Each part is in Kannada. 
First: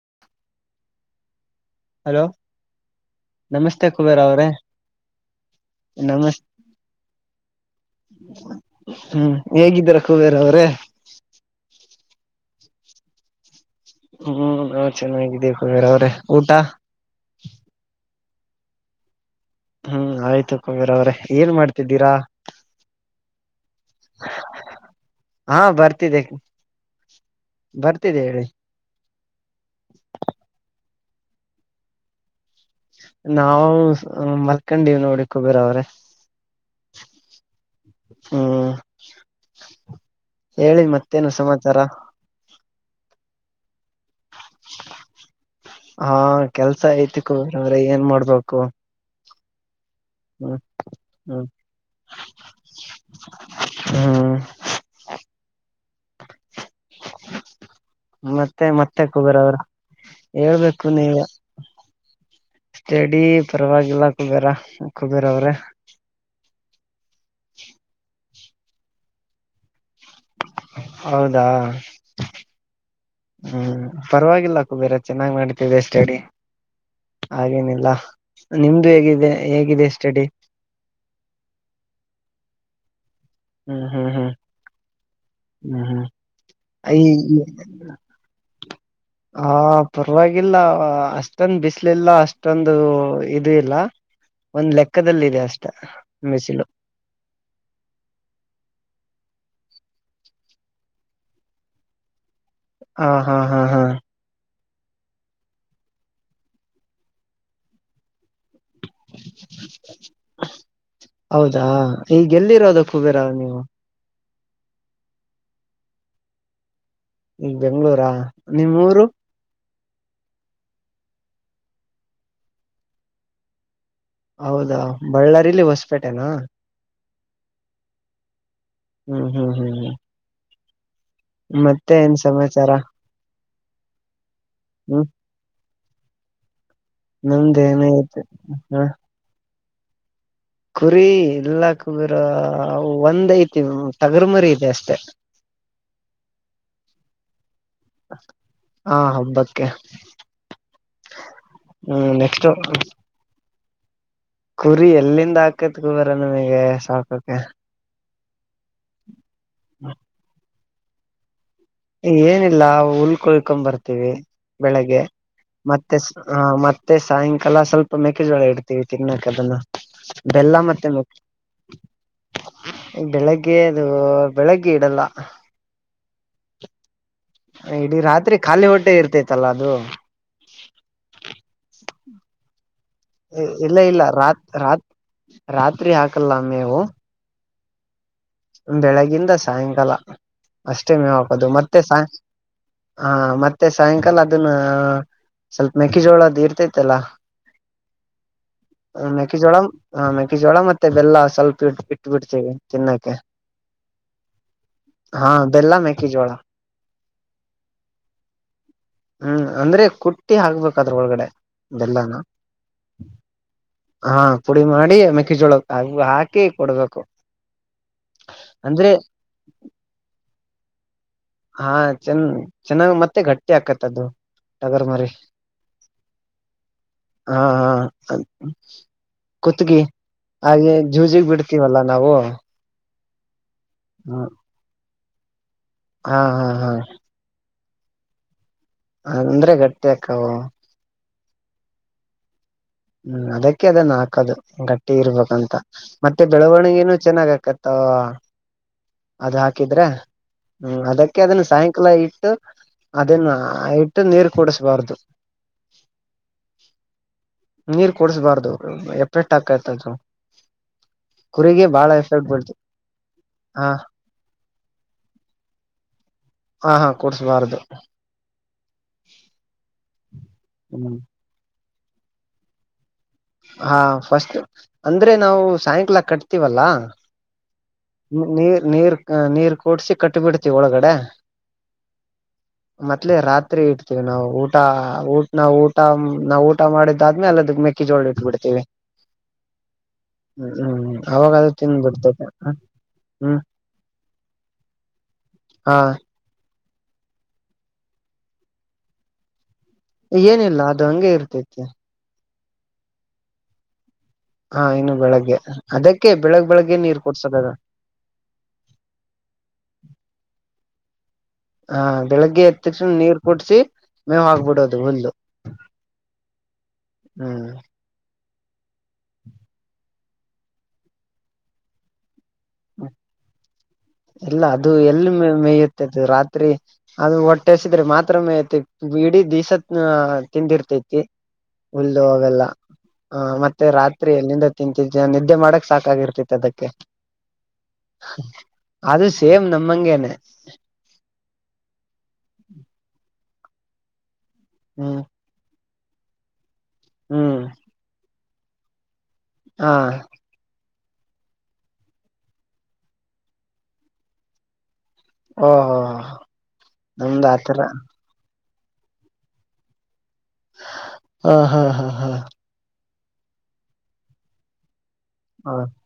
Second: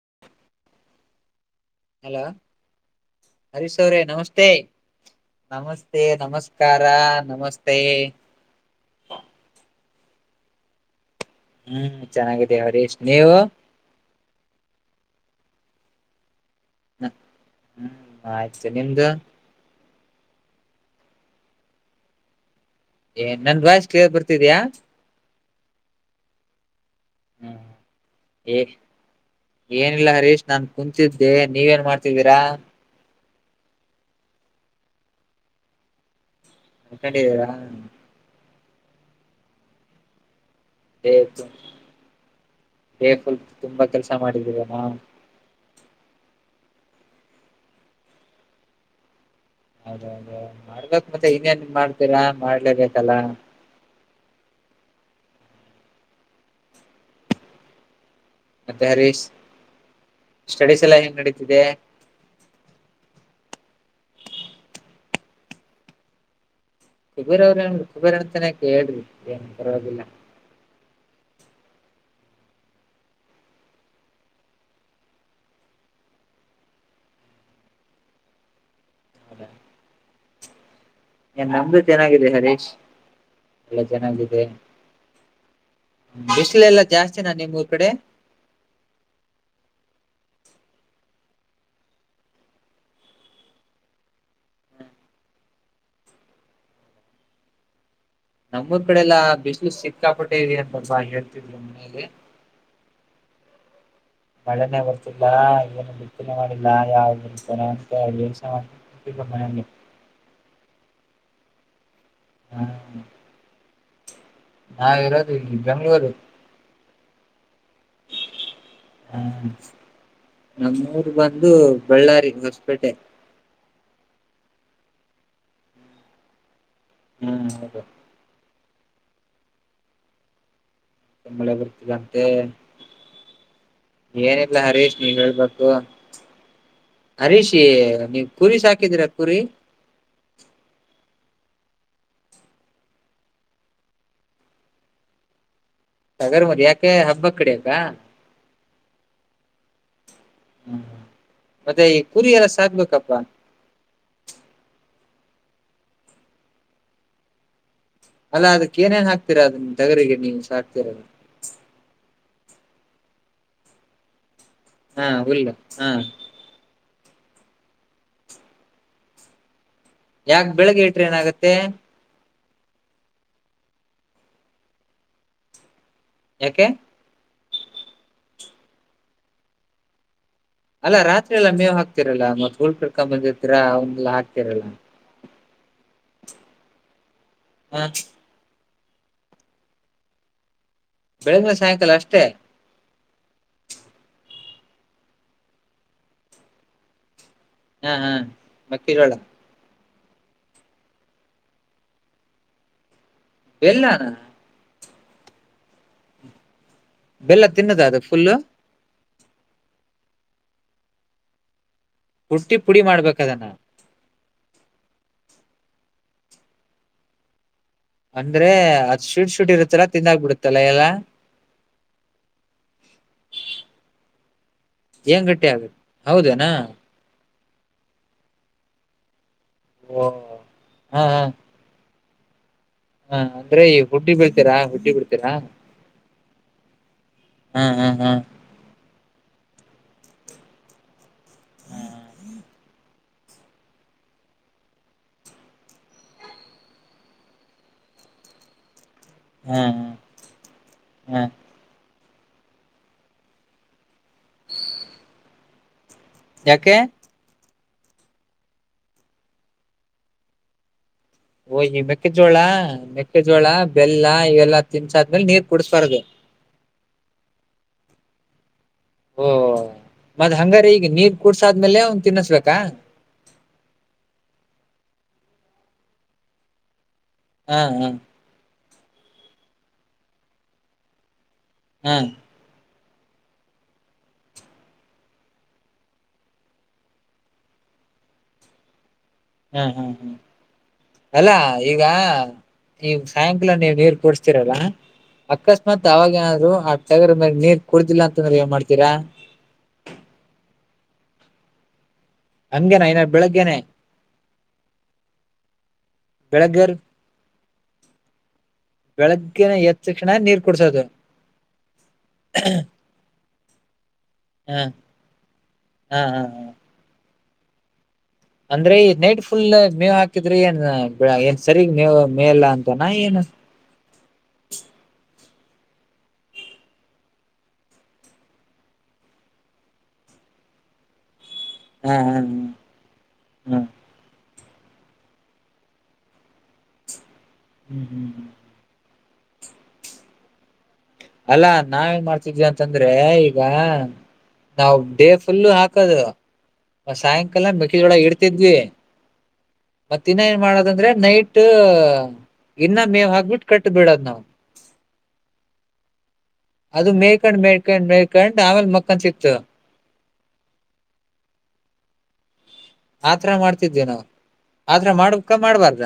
[inaudible] ಹಲೋ ಹರೀ ನಮಸ್ತೆ ಸ್ೌರೇ ಕುಬೇರ್ ಅವ್ರೇ ನಮಸ್ತೆ ನಮಸ್ತೆ ನಮಸ್ ನಮಸ್ಕಾರ ನಮಸ್ತೆ ಕುಬೇರ ಅವ್ರೆ ಹ್ಮ್ ಚೆನ್ನಾಗಿ ಏ ಹರೀೇಶನೇವ ಹ್ಮ್ ನಾ ಚೆನ್ನಾಗಿದ್ದೀವಿ ಕುಮೇರ್ ಅವ್ರೆ ಊಟ ಹ ಹ್ಮ ಆಸಲಿ ಎ್ದ ಹ್ಮ್ ಆಯ್ತು ಕೊಬರ ಅವ್ರೆ ಏನ್ ಮಾಡ್ತಿದ್ದೀರಾ ಏ ನಂದ್ ವಯ್ಸ ಕ್ಲಿಯರ್ ಬರ್ತಿದಯಾ ಹಾ ಬರ್ತಿದ್ದ ಹ್ಮ್ ಏನಿಲ್ಲ ಹರೀಶ್ ನಾನ್ು ಕುಂತಿದ್ದೆ ನೀವೇನ್ ಮಾಡ್ತಿದ್ದೀರಾ ನಾವವು ಮಲ್ಕೊಂಡಿ ನೋಡಕ್ಬೇರ ಅವ್ರೆ ಅ ಕಂಡಾ [unintelligible] ಹೇಳಿ ಮತ್ತೇನು ಸಮಾಚಾರ ಹೇಫವಲ್ಪ ತುಂಬಾ ಕೆಲ್ಸ ಮಾಡಿದೀವನಾ ಹಾ ಕೆಲ್ಸ ಯ್ತು ಕೋರ್ ಅಂದ್ರೆ ಏನ್ ಮಾಡ್ಬೇಕು ಹೌದೌದು ಹ್ಮ್ ಮಾಡ್ಬೇಕು ಮತ್ತೆ ಹ್ಮ್ ಇನ್ನೇನ್ ಮಾಡ್ತೀರಾ ಮಾಡ್ಲೇಬೇಕಲ್ಲ ಹ್ಮ್ ಮತ್ತೆ ಮತ್ತೆ ಕುಬೇರ ಅವ್ರ ಸ್ಟಡೀಸ್ ಹೇಳ್ಬೇಕು ಎಲ್ಲ ನೀವ ಹೆಂಗ್ ನಡೀತಿದೆ ಸ್ಟಡಿ ಪರವಾಗಿಲ್ಲ ಕುಬೇರ ಕುಬೇರ ಅವ್ರೆ ಕುಬೇರ ಅವ್ರೇ ಕುಬೇರ್ ಅಂತಾನ ಕೇಳ್ರಿ ಏನ್ ಪರವಾಗಿಲ್ಲ ಹೌದಾ ಹ್ಮ್ ಪರವಾಗಿಲ್ಲ ಕುಬೇರ ಚೆನ್ನಾಗ್ ಮಾಡ್ತವೆ ಅ ಸ ಅಡಿ ಹಾಗೇನಿಲ್ಲ ನಿಮ್ದ ಇದು ಹೇಗಿದೆ ಹೌದಾ ಹೇಗಿದೆ ಸ್ಟಡಿ ನಮ್ದು ಚೆನಾಗಿದೆ ಹರೀಶ್ ಎಲ್ಲ ಹ್ಮ್ ಹ್ಮ್ ಹ್ಮ್ ಚೆನ್ನಾಗಿದೆ ಹ್ಮ್ ಹ್ಮ್ ಬಿಸಿಲೆ ಎಲ್ಲಾ ಈ ಜಾಸ್ತಿನ ನಿಮ್ಮ್ೂರ್ ಕಡೆ ಹವಾಗಿಲ್ಲ ಅಷ್ಟೊಂದ್ ಬಿಸಿಲುಿಲ್ಲ ಅಷ್ಟೊಂದು ಇ ಇಲ್ಲ ಒಂದ್ ಲೆಕ್ಕಲ್ಲ ಇಿದೆ ಅಷ್ಟ ಬಿಸಿಲು ನಮ್ಮ ಕಡೆಲ್ಲ ಬಿಸಿ್ಲು ಸಿಕ್ಕಾಪಟ್ಟೆರಿ ಅಂತಲ್ಬಾ ಹೇಳ್ತಿದ್್ರರು ಮನೇಲಿ ಹಾ ಹಾ ಹಾ ಹಾ ಮಳೆನೇ ಬರ್ತಿಲ್ಲ ಏನು ಬಿತ್ತನೆ ಮಾಡಿಲ್ಲ ಯಾವತ ಅಂತಂತಿ ಹಾ ಮಳೆಯಲ್ಲಿ ಹೌದಾ ಈಗ್ ಎಲ್ ಇರೋದು ಕುಬೇರ ನೀವು ನಾವಿರೋದು ಇಲ್ಲಿ ಬೆಂಗ್ಳೂರು ಈ ಬೆಂಗ್ಗಳೂರಾ ನಿಮ್ಮ್ ಊರು ನಮ್ಮೂರ್ ಬಂದು ಬಳ್ಳಾರಿ ಹೊಸ್ಪೇಟೆ ಹೌದಾ ಬಳ್ಳಾರಿಲ್ಲಿ ಹೊಸ್ಪೇಟೆನಾ ಹ್ಮ್ ಹೌದು ಹ್ಮ್ ಹ್ಮ್ ಹ್ಮ್ ಹ್ಮ್ ಮಳೆ ಮತ್ತೆ ಏನ್ ಸಮಾಚಾರ ಏನೆ ಇಲ್ಲ ಹರೀಶ್ ಹ್ಮ್ ನೀವ್ ಹೇಳ್ಬೇಕು ನಮ್ದ ಹರೀಶಿ ಏನ ನೀವ ಐತೆ ಕುರಿ ಹ ಸಾಕಿದೀರಾ ಕುರಿ ಕುರಿ ಎಲ್ಲಾ ಕುಬೀರ ಒಂದ್ ಐತಿ ತಗರ್ಮರಿ ಇದೆ ಅಷ್ಟೇ ಸಗರ್ ಮದ ಯಾಕೆ ಹಬ್ಬ ಕಡೆ ವ್ಯ ಹಾ ಹಬಕ್ಕೆ ಹ್ಮ ಮತ್ತೆ ಈ ಕುರಿ ನೆಕ್ಸ್ಟ್ ಎಲ್ಲ ಸಾಕ್ಬೇಕಪ್ಪಾ ಕುರಿ ಎಲ್ಲಿಂದ ಹಾಕತ್ ಕುಬೇರ ನಮ್ಗೆ ಸಾಕೋಕ ಅಲ್ಲ ಅದ್ ಏನೇನ್ ಹಾಕ್ತಿರ ಅದ್ ತಗರಿಗೆ ನೀವ್ ಸಾಕ್ ತೆರ ಏನಿಲ್ಲ ಉಲ್ ಕುಯ್ಕೋ ಬರ್ತೀವಿ ಬೆಳಗ್ಗೆ ಹಾ ಹುಲ್ಲು ಹಾ ಮತ್ತೆ ಸ ಮತ್ತೆ ಮತ್ತೆ ಸಾಯಂಕಾಲ ಸ್ವಲ್ಪ ಮೇಕೆ ಜೋಳ ಇಡ್ತೀವಿ ತಿನ್ನಾಕದನ್ನ ಯಾಕ್ ಬೆಳಗ್ಗೆ ಇಟ್ರೆ ಏನಾಗತ್ತೆ ಬೆಳಗ್ಗೆ ಅದು ಬೆಳಗ್ಗೆ ಇಡಲ್ಲ ಯಾಕೆ ಇಡೀ ರಾತ್ರಿ ಖಾಲಿ ಹೊಟ್ಟೆ ಇರ್ತೈತಲ್ಲ ಅದು ಅಲ್ಲಾ ರಾತ್ರಿ ಎಲ್ಲಾ ಮೇವ್ ಹಾಕ್ತಿರಲ್ಲಾ ಮತ್ತ್ ಉಲ್ ಕುಯ್ಕೋ ಬಂದಿರ್ತಿರಲ್ಲ ಇಲ್ಲ ಅ ಉಲ್ ಇಲ್ಲ ಎಲ್ಲಾ ರಾತ್ ಹಾಕ್ತಿರಲ್ಲ ರಾತ್ ರಾತ್ರಿ ಹಾಕಲ್ಲ ಮೇವು ಹ ಬೆಳಗಿಂದ ಸಾಯಂಕಾಲ ಅಷ್ಟೇ ಮೇವ್ ಹಾಕದು ಬೆಳಗ್ಗೆ ಮತ್ತೆ ಸಾಯಂಕಾಲ ಸಯ್ ಅಷ್ಟೇ ಹ ಮತ್ತೆ ಸಾಯಂಕಾಲ ಅದನ್ನ ಸ್ವಲ್ಪ ಮೆಕ್ಕೆಜೋಳ ಅದ್ ಇರ್ತೈತೆಲ್ಲ ಹಾ ಹಾ ಮಕ್ಕಿಜೋಳ ಹಾ ಮೆಕ್ಕಿಜೋಳ ಮತ್ತೆ ಬೆಲ್ಲ ಸ್ವಲ್ಪ ಇ ಇಟ್ಟ ಬಿಡ್ತೇವಿ ತಿನ್ನಕ್ಕೆ ಬೆಲ್ಲಾನ. ಹಾ ಬೆಲ್ಲ ಮೇಕೆಜೋಳ. ಬೆಲ್ಲ ತಿನ್ನದ ಅದು ಫುಲ್ಲು. ಹ್ಮ್ ಅಂದ್ರೆ ಕುಟ್ಟಿ ಹಾಕ್ಬೇಕು ಅದ್ರು ಒಳಗಡೆ. ಬೆಲ್ಲಾನ ಕುಟ್ಟಿ ಪುಡಿ ಮಾಡ್ಬೇಕ ಅದುನ್ನ. ಪುಡಿಮಾಡಿ ಮೆಕ್ಕಜೋಳ ಅವು ಹಾಕಿ ಕೊಡ್ಬೇಕು. ಅಂದ್ರೆ ಅದ್ ಶೂಟ್ ಶೂಟ್ ಇರುತ್ತಲ್ಲಾ ತಿಂದಾಗಬಿಡುತ್ತಲ್ಲಾ ಎಲ್ಲ. ಹಾ ಚನ್ ಚೆನ್ನಾಗ್ ಮತ್ತೆ ಗಟ್ಟಿ ಆಕತ್ ಅದು. ಟಗರ್ ಮರಿ ಏನ್ ಗಟ್ಟಿ ಆಗುತ್ತ ಹೌದೇನಾ. ಹಾ ಹಾ ಅ ಕುತ್ಗಿ ಓ ಹಾಗೆ ಹಾ ಹಾ ಜೂಜಿಗ್ ಬಿಡ್ತೀವಲ್ಲ ನಾವು. ಹ ಹಾ ಅಂದ್ರೆ ಹುಡ್ಡಿಗ್ ಬಿಡ್ತೀರ ಹುಡ್ಡಿ ಹಾ ಹಾ ಹಾ ಹಾ ಹ್ಮ್ ಹ್ಮ್ ಹಾ ಅಂದ್ರೆ ಗಟ್ಟಿಕ್ಕವು. ಹ್ಮ್ ಅದಕ್ಕೆ ಅದನ್ನ ಹಾಕದು ಗಟ್ಟಿ ಇರ್ಬೇಕಂತ ಮತ್ತೆ ಬೆಳವಣಗನೂ ಚೆನ್ನಾಗ್ ಆಕತ್ತವ. ಅದ ಹ್ಮ್ ಹಾಕಿದ್ರೆ ಹ್ಮ ಅದಕ್ಕೆ ಹ್ಮ್ ಅದನ್ನ ಸಾಯಂಕಾಲ ಇ ಟ್ಟು ಅದನ ನೀರು ಕುಡಿಸಬಾರ್ದು. [inaudible] ಯಾಕೆ. ನೀರ್ ಕುಡ್ಸ್ಬಾರ್ದು ಎಪ್ಪೆಟ್ಟ ಹಾಕೈತೆ ಅದು. ಓ ಈ ಮೆಕ್ಕೆಜೋಳ ಮೆಕ್ಕೆಜೋಳ ಹಾ ಬೆಲ್ಲ ಇವೆಲ್ಲಾ ತಿನ್ಸಾದ್ಮೇಲೆ ನೀರ್ ಕುಡ್ಸ್ಬಾರ್ದು. ಹಾ ಹಾ ಕುಡ್ಸ್ಬಾರ್ದು ಓ ಮದ್ ಹಂಗಾರ ಈಗ ಹ್ಮ್ ನೀರ್ ಕುಡ್ಸ ಆದ್ಮೇಲೆ ಅವನ್ ತಿನ್ನಸ್ಬೇಕಾ. ಹಾ ಫಸ್ಟ್ ಅಂದ್ರೆ ನಾವು ಸಾಯಂಕಾಲ ಕಟ್ತೀವಲ್ಲ. ಹ್ಮ್ ಹ್ಮ್ ನೀರ್ ನೀರ್ ಕುಡ್ಸಿ ಕಟ್ಟಿ ಬಿಡ್ತಿವಿ ಒಳಗಡೆ. ಹ ಮತ್ಲೇ ರಾತ್ರಿ ಇಡ್ತೀವಿ ನಾವು ಊಟ ಊಟ ನಾವ್ ಊಟ ನಾವ್ ಊಟ ಮಾಡಿದ್ದಾದ್ಮೇ ಅದು ಕಿಜೋಳ ಇಟ್ಬಿಡ್ತೇವಿ. ಹ್ಮ್ ಹ್ಮ್ ಹ್ಮ್ ಅವಾಗ ಅಲ್ಲಾ ಅದು ತಿಂದ್ ಈಗ ಬಿಡ್ತತೆ ಈ ಹ್ಮ್ ಸಾಯಂಕಾಲ ನೀವು ನೀರ್ ಕುಡ್ಸ್ತೀರಲ್ಲ ಹಾ ಅಕಸ್ಮಾತ್ ಅವಾಗೇಏನಾದ್ರು. ಟಗರುಮರಿ ನೀರ್ ಕುಡುದಿಲ್ಲಾ ಅಂತಂದ್ರೆ ಏನ್ ಮಾಡ್ತೀರಾ. ಏನಿಲ್ಲ ಅದು ಹಂಗೆ ಇರ್ತೈತಿ. ಹಂಗೇನ ಇನ್ನ ಬೆಳಗ್ಗೆನೆೇ. ಹಾ ಇನ್ನು ಬೆಳಗ್ಗೆ ಅದಕ್ಕೆ ಬೆಳಗ್ ಬೆಳಗ್ಗರ್ ಬೆಳಗ್ಗೆ ನೀರ್ ಕೊಡ್ಸದದ ಬೆಳಗ್ಗೆನೆ ಎದ್ ತಕ್ಷಣ ನೀರ್ ಕುಡ್ಸೋದು ಹಾ ಬೆಳಿಗ್ಗೆ ಎತ್ತ ತಕ್ಷಣ ನೀರ್ ಕುಡ್ಸಿ ಮೇವ್ ಹ ಹಕ್ಬಿಡೋದು ಹುಲ್ದು ಹಾ ಹಾ ಹಾ ಹ್ಮ್ ಅಂದ್ರೆ ನೆಟ್ ಫುಲ್ ಮೇವು ಹಾಕಿ ಹಾಕಿದ್ರೆ ಏನ್ ಏನ್ ಸರಿಗ್ ನೀವು ಮೇಯಲ್ಲಾ ಅಂತ ನ ಏನ ಎಲ್ಲ ಅದು ಎಲ್ಲಿ ಮೇಯುತ್ತದು ರಾತ್ರಿ ಅದು ಹೊಟ್ಟೆಸಿದ್ರೆ ಮಾತ್ರ ಮೇಯತ್ತೈ ಇಡೀ ದಸತ್ ತಿಂದಿರ್ತೈತಿ ಹಾ ಉುಲ್ಲು ಹಾ ಹೆಲ್ಲ ಹ ಹಾ ಮತ್ತೆ ರಾತ್ರಿ ಎಲ್ಲಿಂದ ತಿಂತಿದ್ದ ನಿದ್ದೆ ಮಾಡಕ್ ಸಾಕಾಗಿರ್ತತಿ ಅದಕ್ಕೆ ಹ್ಮ್ ಹ್ಮ್ ಹ್ಮ್ ಅದು ಸೇಮ್ ನಮ್ಮಂಗೇನೆ ಅಲ್ಲಾ ನಾವ ಏನ್ ಮಾಡ್ತಿದ್ದಿ ಅಂತಂದ್ರೆ ಈಗ ಹಾ ನಾವ್ ಹ್ಮ್ ಬೇ ಫುಲ್ಲು ಹಾಕ ಕ್ಕದ ಹ್ಮ್ ಸಾಯಂಕಾಲ ಮಿಿದೊಳ ಇಡ್ ದ ಹಾ ಮತ್ತ ಇನ್ನ ಏನ್ ಮಾಡದಂದ್ರೆ ನೈಟ್ ಇನ್ನ ಮೇವ್ ಹಾಕ್ಬಿಟ್ಟು ಕಟ್ಟ ಬಿಡದ್ ನಾವವು ಹ ಹಾ ಹ ಅದು ಮೇಕಂಡ್ ಮೇಳ್ಕಂಡ್ ಮೇಕಂಡ್ ಆಮೇಲೆ ಮಕ್ಕಂತ ಸಿ ಇತ್ತು ಹಾ ಹಾ ಹಾ ಹಾ ಆತರ ಮಾಡ್ತಿದ್ವಿ ನಾ ತ್ರ ಮಾಡ್ಕ ಮಾಡ್ಬಾರ್ದ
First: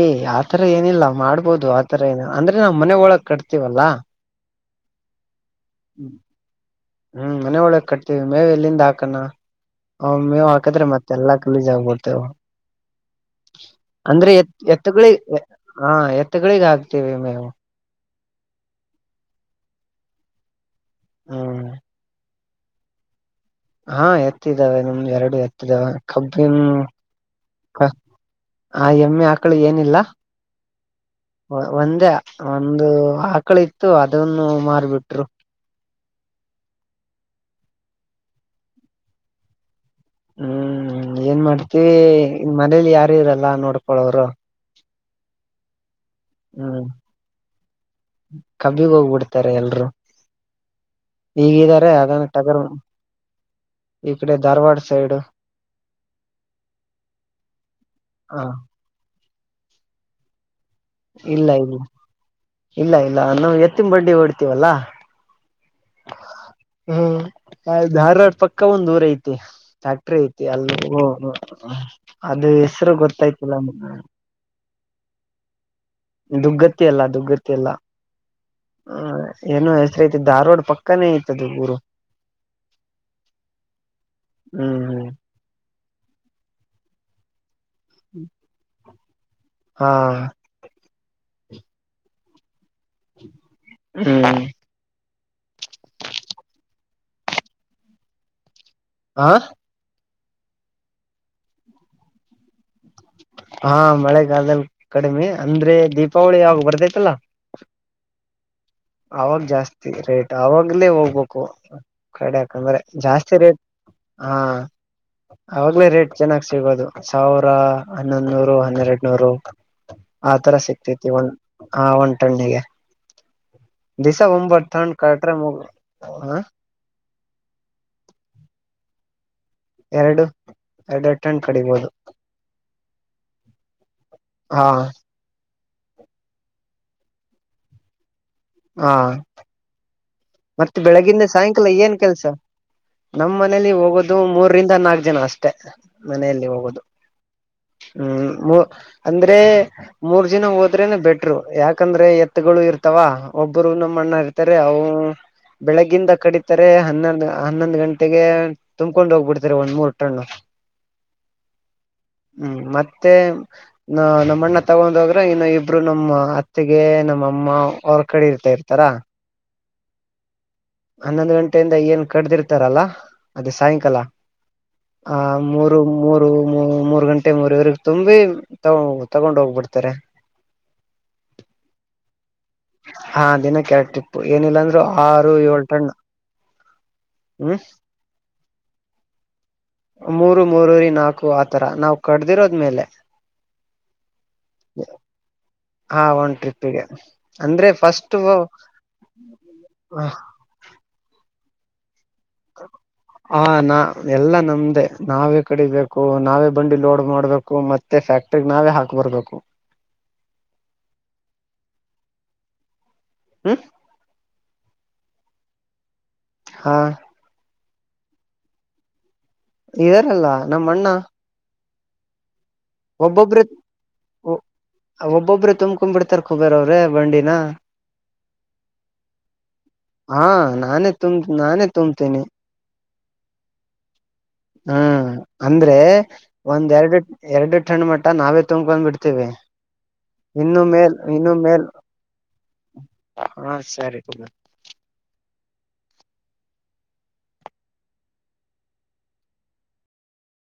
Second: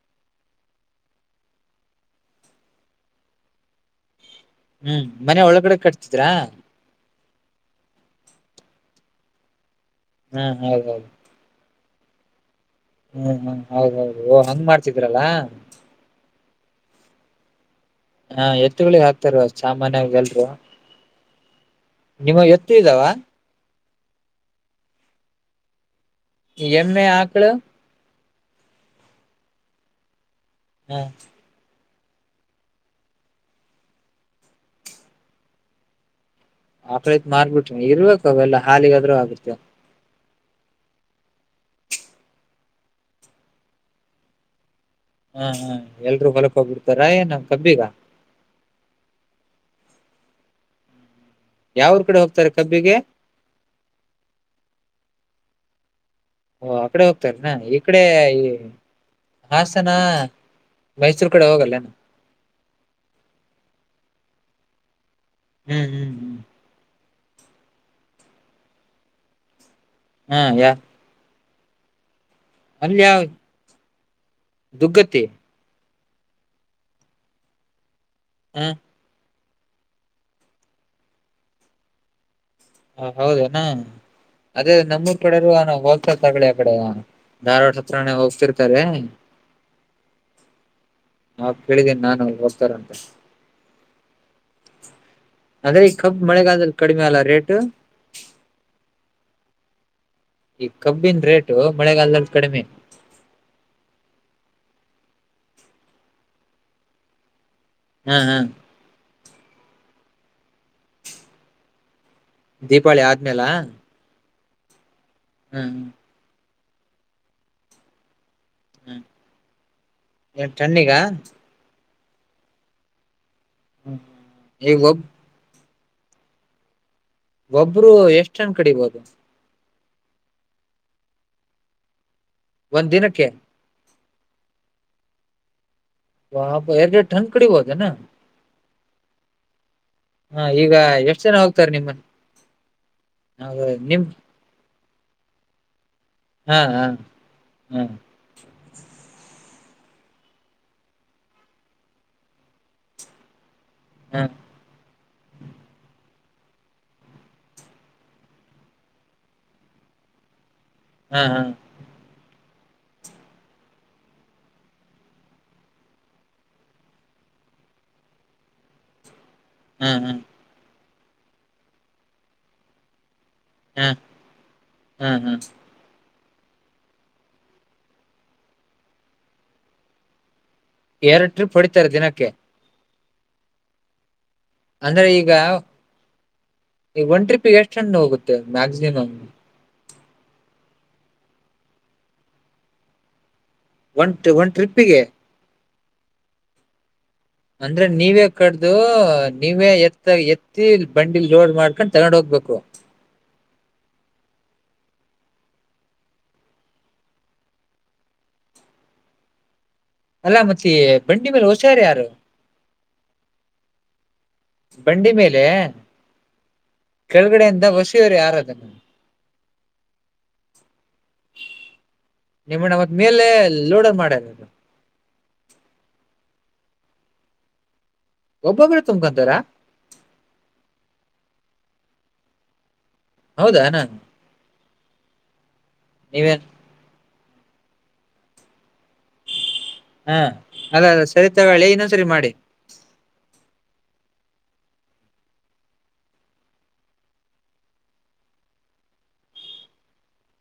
ಏ್ ಆತರ ಏನಿಲ್ಲ ಮಾಡ್ಬೋದು ಆತರ ಏನ ಅಂದ್ರೆ ನಾ್ ಮನೆ ಒಳಗ್ ಕಟ್ತಿೀವಲ್ಲ ಹ್ಮ್ ಮನೆ ಒಳ ಹೊಗಡೆ ಕಟ್ತಿದ್ರಾ ಹ್ಮ್ ಮನೆ ಒಳಗ್ ಕಟ್ತೀವಿ ಮೇವ ಎಲ್ಲಿಂದ ಹಾಕಣ ಹ್ಮ್ ಅವ್ೇವ್ಾಕಿದ್ರೆ ಹೌದೌದು ಮತ್ತೆಲ್ಲಾ ಕಲೂಜ ಆಗ್ಬೋದು ತ್ತ ಹ್ಮ್ ಹ್ಮ್ ಹೌದೌದು ಅಂದ್ರೆ ಓ ಎತ್ ಹಂಗ್ ಎತ್ತುಗಳಿಗ್ ಮಾಡ್ತಿದ್ರಲ್ಲಾ ಹಾ ಎತ್ತುಗಳಿಗ ಆಗ್ ಮ ಹ ಹಾ ಎತ್ತುಗಳಿಗೆ ಹಾಕ್ತಾರ ಸಾಮಾನ್ಯಾಗ ಎಲ್ರು ಹ್ಮ ನಿಮ್ಮವು ಎತ್ತು ಇದವ. ಹಾ ಎತ್ತಿದ್ದಾವೆ ನಮ್ದ ಎರಡು ಎತ್ತಿದಾವ. ಎಮ್ಮೆ ಹಕ್ಳ. ಆ ಎಮ್ಮೆ ಆಕ್ಳು ಏನಿಲ್ಲ. ಹ್ಮು. ಒಂದೇ ಒಂದು ಆಕಳಿತ್ತು ಅದನ್ನೂ ಮಾರ್ಬಿಟ್ರು. ಆಕಳಿತ್ ಮಾರ್ಬಿಟ್ರೆನ್ ಇರ್ಬೇಕ ಅವೆಲ್ಲಾ ಹಾಲಿಗಾದ್ರೂ ಆಗುತ್ತೆ. ಹ್ಮೂ ಏನ್ ಮಾಡ್ತಿ, ಮನೇಲಿ ಯಾರು ಇರಲ್ಲ ನೋಡ್ಕೊಳೋರು. ಹಾ ಹು. ಎಲ್ರೂ ಹೊಲಕ್ ಹ್ಮ್ ಹೋಗ್ಬಿಡ್ತಾರ ಏನು ಕಬ್ಬಿಗ? ರೆಎಲ್ರೂ. ಹೀಗಿಗಾರ ಯಾವ್ರ ಕಡೆ ಯಾವ್ದಾನ ಹೋಗ್ತಾರೆ ಟಗರು ಕಬ್ಬಿಗೆ ಈ ಕಡೆ ಧಾರವಾಡ ಸೈಡು ಓ ಆಕಡೆ ಹೋಗ್ತಾರೇನ ಈ ಕಡೆ ಹ ಈ ಹಾಸನಾ ಇಲ್ಲ ಇಲ್ಲ, ಇಲ್ಲ ಇಲ್ಲ ನಾವ್ ಎತ್ತಿನ ಬಂಡಿ ಹೊಡೀ ತಿವಲ್ಲ. ಹ್ಮ್ ಹು ಹೂ. ಹ್ಮ್ ಯಾವ್ದ್ ಧಾರವಾಡ್ ಪಕ್ಕ ಒಂದ್ ಊರ್ ಐತಿ ಫ್ಯಾಕ್ಟ್ರಿ ಹಾ ಐತಿ ಯಾ ಅಲ್ಲಗ್ [unintelligible] [unintelligible] ಅದ ಹೆಸ್ರ್ ಗೊತ್ತಾಯ್ತಿಲ್ಲ [unintelligible] ದುಗ್ಗತ್ತಿ. ದುಗ್ಗತ್ತಿ ಅಲ್ಲ ದುಗ್ಗತ್ತಿ ಅಲ್ಲ ಹ ಹ್ಞಾಂ ಅದೇ. ಏನೋ ಹೆಸ್ರೈತಿ ಧಾರ್ವಾಡ್ ಪಕ್ಕಾನೇ ಐತದು ಊರು ಆ ಹೌದೇನ? ಅದೇ ಹ್ಮ್ ಹ್ಮ್ ನಮ್ಮೂರ್ ಕಡೆರೂ [unintelligible] ಹೋಲ್ಸೇಲ್ ತಗಳಿ [unintelligible] ಧಾರ್ವಾಡ್ ಹತ್ರನೇ ಹೋಗ್ತಿರ್ತಾರೆ. ಹಾ ನಾವ್ ಕೇಳಿದೀನ್ ನಾನು ಹೋಗ್ತಾರಾ [unintelligible] ಅಂದ್ರೆ ಈ ಕಬ್ ಮಳೆಗಾಲದಲ್ಲಿ ಕಡಿಮೆ ಅಲ್ಲ ರೇಟ್ ಟ. ಆ. ಈ ಕಬ್ಬಿನ್ ರೇಟು ಮಳೆಗಾಲ್ದಲ್ಲಿ ಕಡಿಮೆ. ಹಾ ಮಳೆಗಾಲ್ದಲ್ ಕಡಿಮಿ ಅಂದ್ರೆ ದೀಪಾವಳಿ ಯಾವಾಗ್ ಬರ್ತೈತಲ ಹಾಹಾ. ಅವಾಗ್ ಜಾಸ್ತಿ ರೇಟ್, ಅವಾಗ್ಲೇ ಹೋಗ್ಬೇಕು. ಕಡೆಕ ಅಂದ್ರ ದೀಪಾವಳಿ ಜಾಸ್ತಿ ಆದ್ಮೇಲ ರೇಟ್ ಹಾ ಹ್ಮ್ ಅವಾಗ್ಲೇ ರೇಟ್ ಚೆನ್ನಾಗ ಸಿಗೋದು ಸಾವಿರ ಹನ್ನೊಂದುನ್ರು ಹ್ಮ್ ಹನ್ನೆರಡ್ ನೂರು ಹ್ಮ್ ಆತರ ಟನ್ನಿಗ ಸಿಗತೈತಿ ಒ ಹಾ ಉಂಟುಣ್ಣಿಗೆ ಹ್ಮ್ ಈಗ ಒಬ್ [unintelligible] ಹಾ ಒಬ್ರು ಎಷ್ಟ ಅಂತ ಕಡಿಬೋದು ಎರಡು ಎರಡೆರಡು ಟನ್ ಕಡಿಬೋದು ಒಂದ್ ದಿನಕ್ಕೆ ಹಾ ವಾ ಪಾ ಎರಡೆರಡು ಟನ್ ಕಡಿಬೋದೇನು ಹಾ ಈಗ ಮತ್ತೆ ಎಷ್ಟ್ ಬೆಳಗಿಂದ ಜನ ಸಾಯಂಕಾಲ ಹೋಗ್ತಾರೆ ನಿಮ್ಮ ಏನ್ ಕೆಲ್ಸ ನಮ್ಮ್ ಮನೇಲಿ ನಿಮ್ ಹೋಗೋದು ಮೂರರಿಂದ ನಾಕ ಜನ ಅಷ್ಟೇ ಮನೆಯಲ್ಲಿ ಹಾ ಹೋಗುದು ಹಾ ಹಾ ಹ್ಮ್ ಅಂದ್ರೆ ಮೂರ್ ಜಿನ ಹೋದ್ರೆನೆ ಬೆಟ್ರು ಯಾಕಂದ್ರೆ ಎತ್ಗಳು ಇರ್ತಾವ ಒಬ್ಬ ಒಬ್ಬರು ನಮ್ಮ ಅಣ್ಣ ಹಾ ಇರ್ತಾರೆ ಅವು ಬೆಳಗ್ಗಿಂದ ಕಡಿತಾರೆ ಹನ್ನೊಂದು ಹನ್ನೊಂದು್ ಗಂಟೆಗೆ ತುಂಬಕೊಂಡ್ ಹೋಗ್ಬಿಡ್ತಾರೆ ಒಂದ್ ಮೂರ್ ಟಣ್ಣು ಹ್ಮ್ ಹ್ಮ್ ಹ್ಮ್ ಮತ್ತೆ ನ ನಮ್ಮ ಅಣ್ಣ ತಗೊಂಡೋಗ್ರೆ ಇನ್ನು ಇಬ್ರು ನಮ್ಮ ಅತ್ತಿಗೆ ನಮ್ಮಮ್ಮ ಅವ್ರ ಕಡೆ ಇರ್ತಾ ಇರ್ತಾರ ಹ್ಮ್ ಹ್ಮ್ ಹನ್ನೊಂದು್ ಗಂಟೆಯಿಂದ ಏನ್ ಕಡ್ದಿರ್ತಾರಲ್ಲ ಅದೇ ಸಾಯಂಕಾಲ ಹಾ ಆ ಹಾ ಮೂರು ಮೂರು ಮೂ ಮೂರ್ ಗಂಟೆ ಮೂರವರೆಗ ತುಂಬಿ ತಗೊಂಡ್ ತಗೊಂಡ್ ಹೋಗ್ಬಿಡ್ತಾರೆ ಎರಡು ಟ್ರಿಪ್ ಹೊಡಿತಾರೆ ದಿನಕ್ಕೆ ಹಾ ದಿನಕ್ಕೆರೆಕ್ ಇ ಏನಿಲ್ಲಾಂದ್ರರು ಆರು ಏಳ್ಟಣ್ಣ ಈ ಒ ಟ್ರಿಿಗೆ ಎಷ್ಟುಣ್ಣ ಹೋಗುತ್ತೆ ಮಕ್ಸಿಮಮ ಮೂರು ಮೂರರಿ ನಾಕು ಆತರ ನಾವ್ ಕಡ್ದಿರೋದ್ಮೇಲೆ ಒಂದು ಒಂದು ಟ್ರಿಪ್ಪಿಗೆ ಹಾ ಒಂದು ಟ್ರಿಪ್ಪಿಗೆ ಅಂದ್ರೆ ನೀವೇ ಕಡ್ದು ನೀವೇ ಎತ್ತ ಎತ್ತಿ ಬಂಡಿಲ್ ಜೋಡ್ ಮಾಡ್ಕ ಹಾ ನಾ ಎಲ್ಲಾ ನಮ್ದೇ ನಾವೇ ಕಡಿಬೇಕು ನಾವೇ ಬಂಡಿ ಲೋಡ್ ಮಾಡ್ಬೇಕು ಮತ್ತೆ ಫ್ಯಾಕ್ಟ್ರಗ್ ನಾವೇ ಹಾಕ್ ಬರ್ಬೇಕು ಅಲ್ಲಾ ಮತ್ತೆ ಬಂಡಿ ಮೇಲೆ ಹುಷಾರ ಯಾರು ಹ್ಮ ಬಂಡಿ ಮೇಲೆ ಹಾ ಕೆಳಗಡೆ ಎಂತ ಷ ಸರಿ ಯಾರ್ದ ಇದಾರಲ್ಲ ನಮ್ಮ ಅಣ್ಣ ನಿಮ್ಮಣ್ಣ ಮತ್ ಮೇಲೆ ಒಬ್ಬೊಬ್ಬರು ಲೋಡರ್ ಮಾಡ್ಯಾರ ಒಬ್ಬೊಬ್ಬರು ತುಂಬಕೊ್ ಬಿಡ್ತಾರ ಖೋಬರ ಅವರು ೇ ಬಂಡಿನ ಒಬ್ಬೊಬ್ರೆ ತುಂಬ್ಕೊಂತಾರ ಹಾ ನಾನ ತು ನಾನ ತ್ತಂತನೆಿ ಹೌದಾನಾ ಹ್ಮ್ ಅಂದ್ರೆ ನೀವೇನ್ ಒಂದ್ೆರಡು ಎರಡು ಠಣ್ ಮಟ್ಟ ನಾವೇ ತು್ಕೊಂಡ್ಬ ಬಿತವಿ ಹಾ ಇನ್ನು ಅಲ್ಲ ಮೇಲ್ ಅಲ್ಲ ಸರಿ ಇನ್ನು ಮೇಲ್ ತಗೊಳ್ಳಿ ಇನ್ನೊಂದ್ಸರಿ ಮಾಡಿ ಹ ಸರಿ ಹೌದ [unintelligible]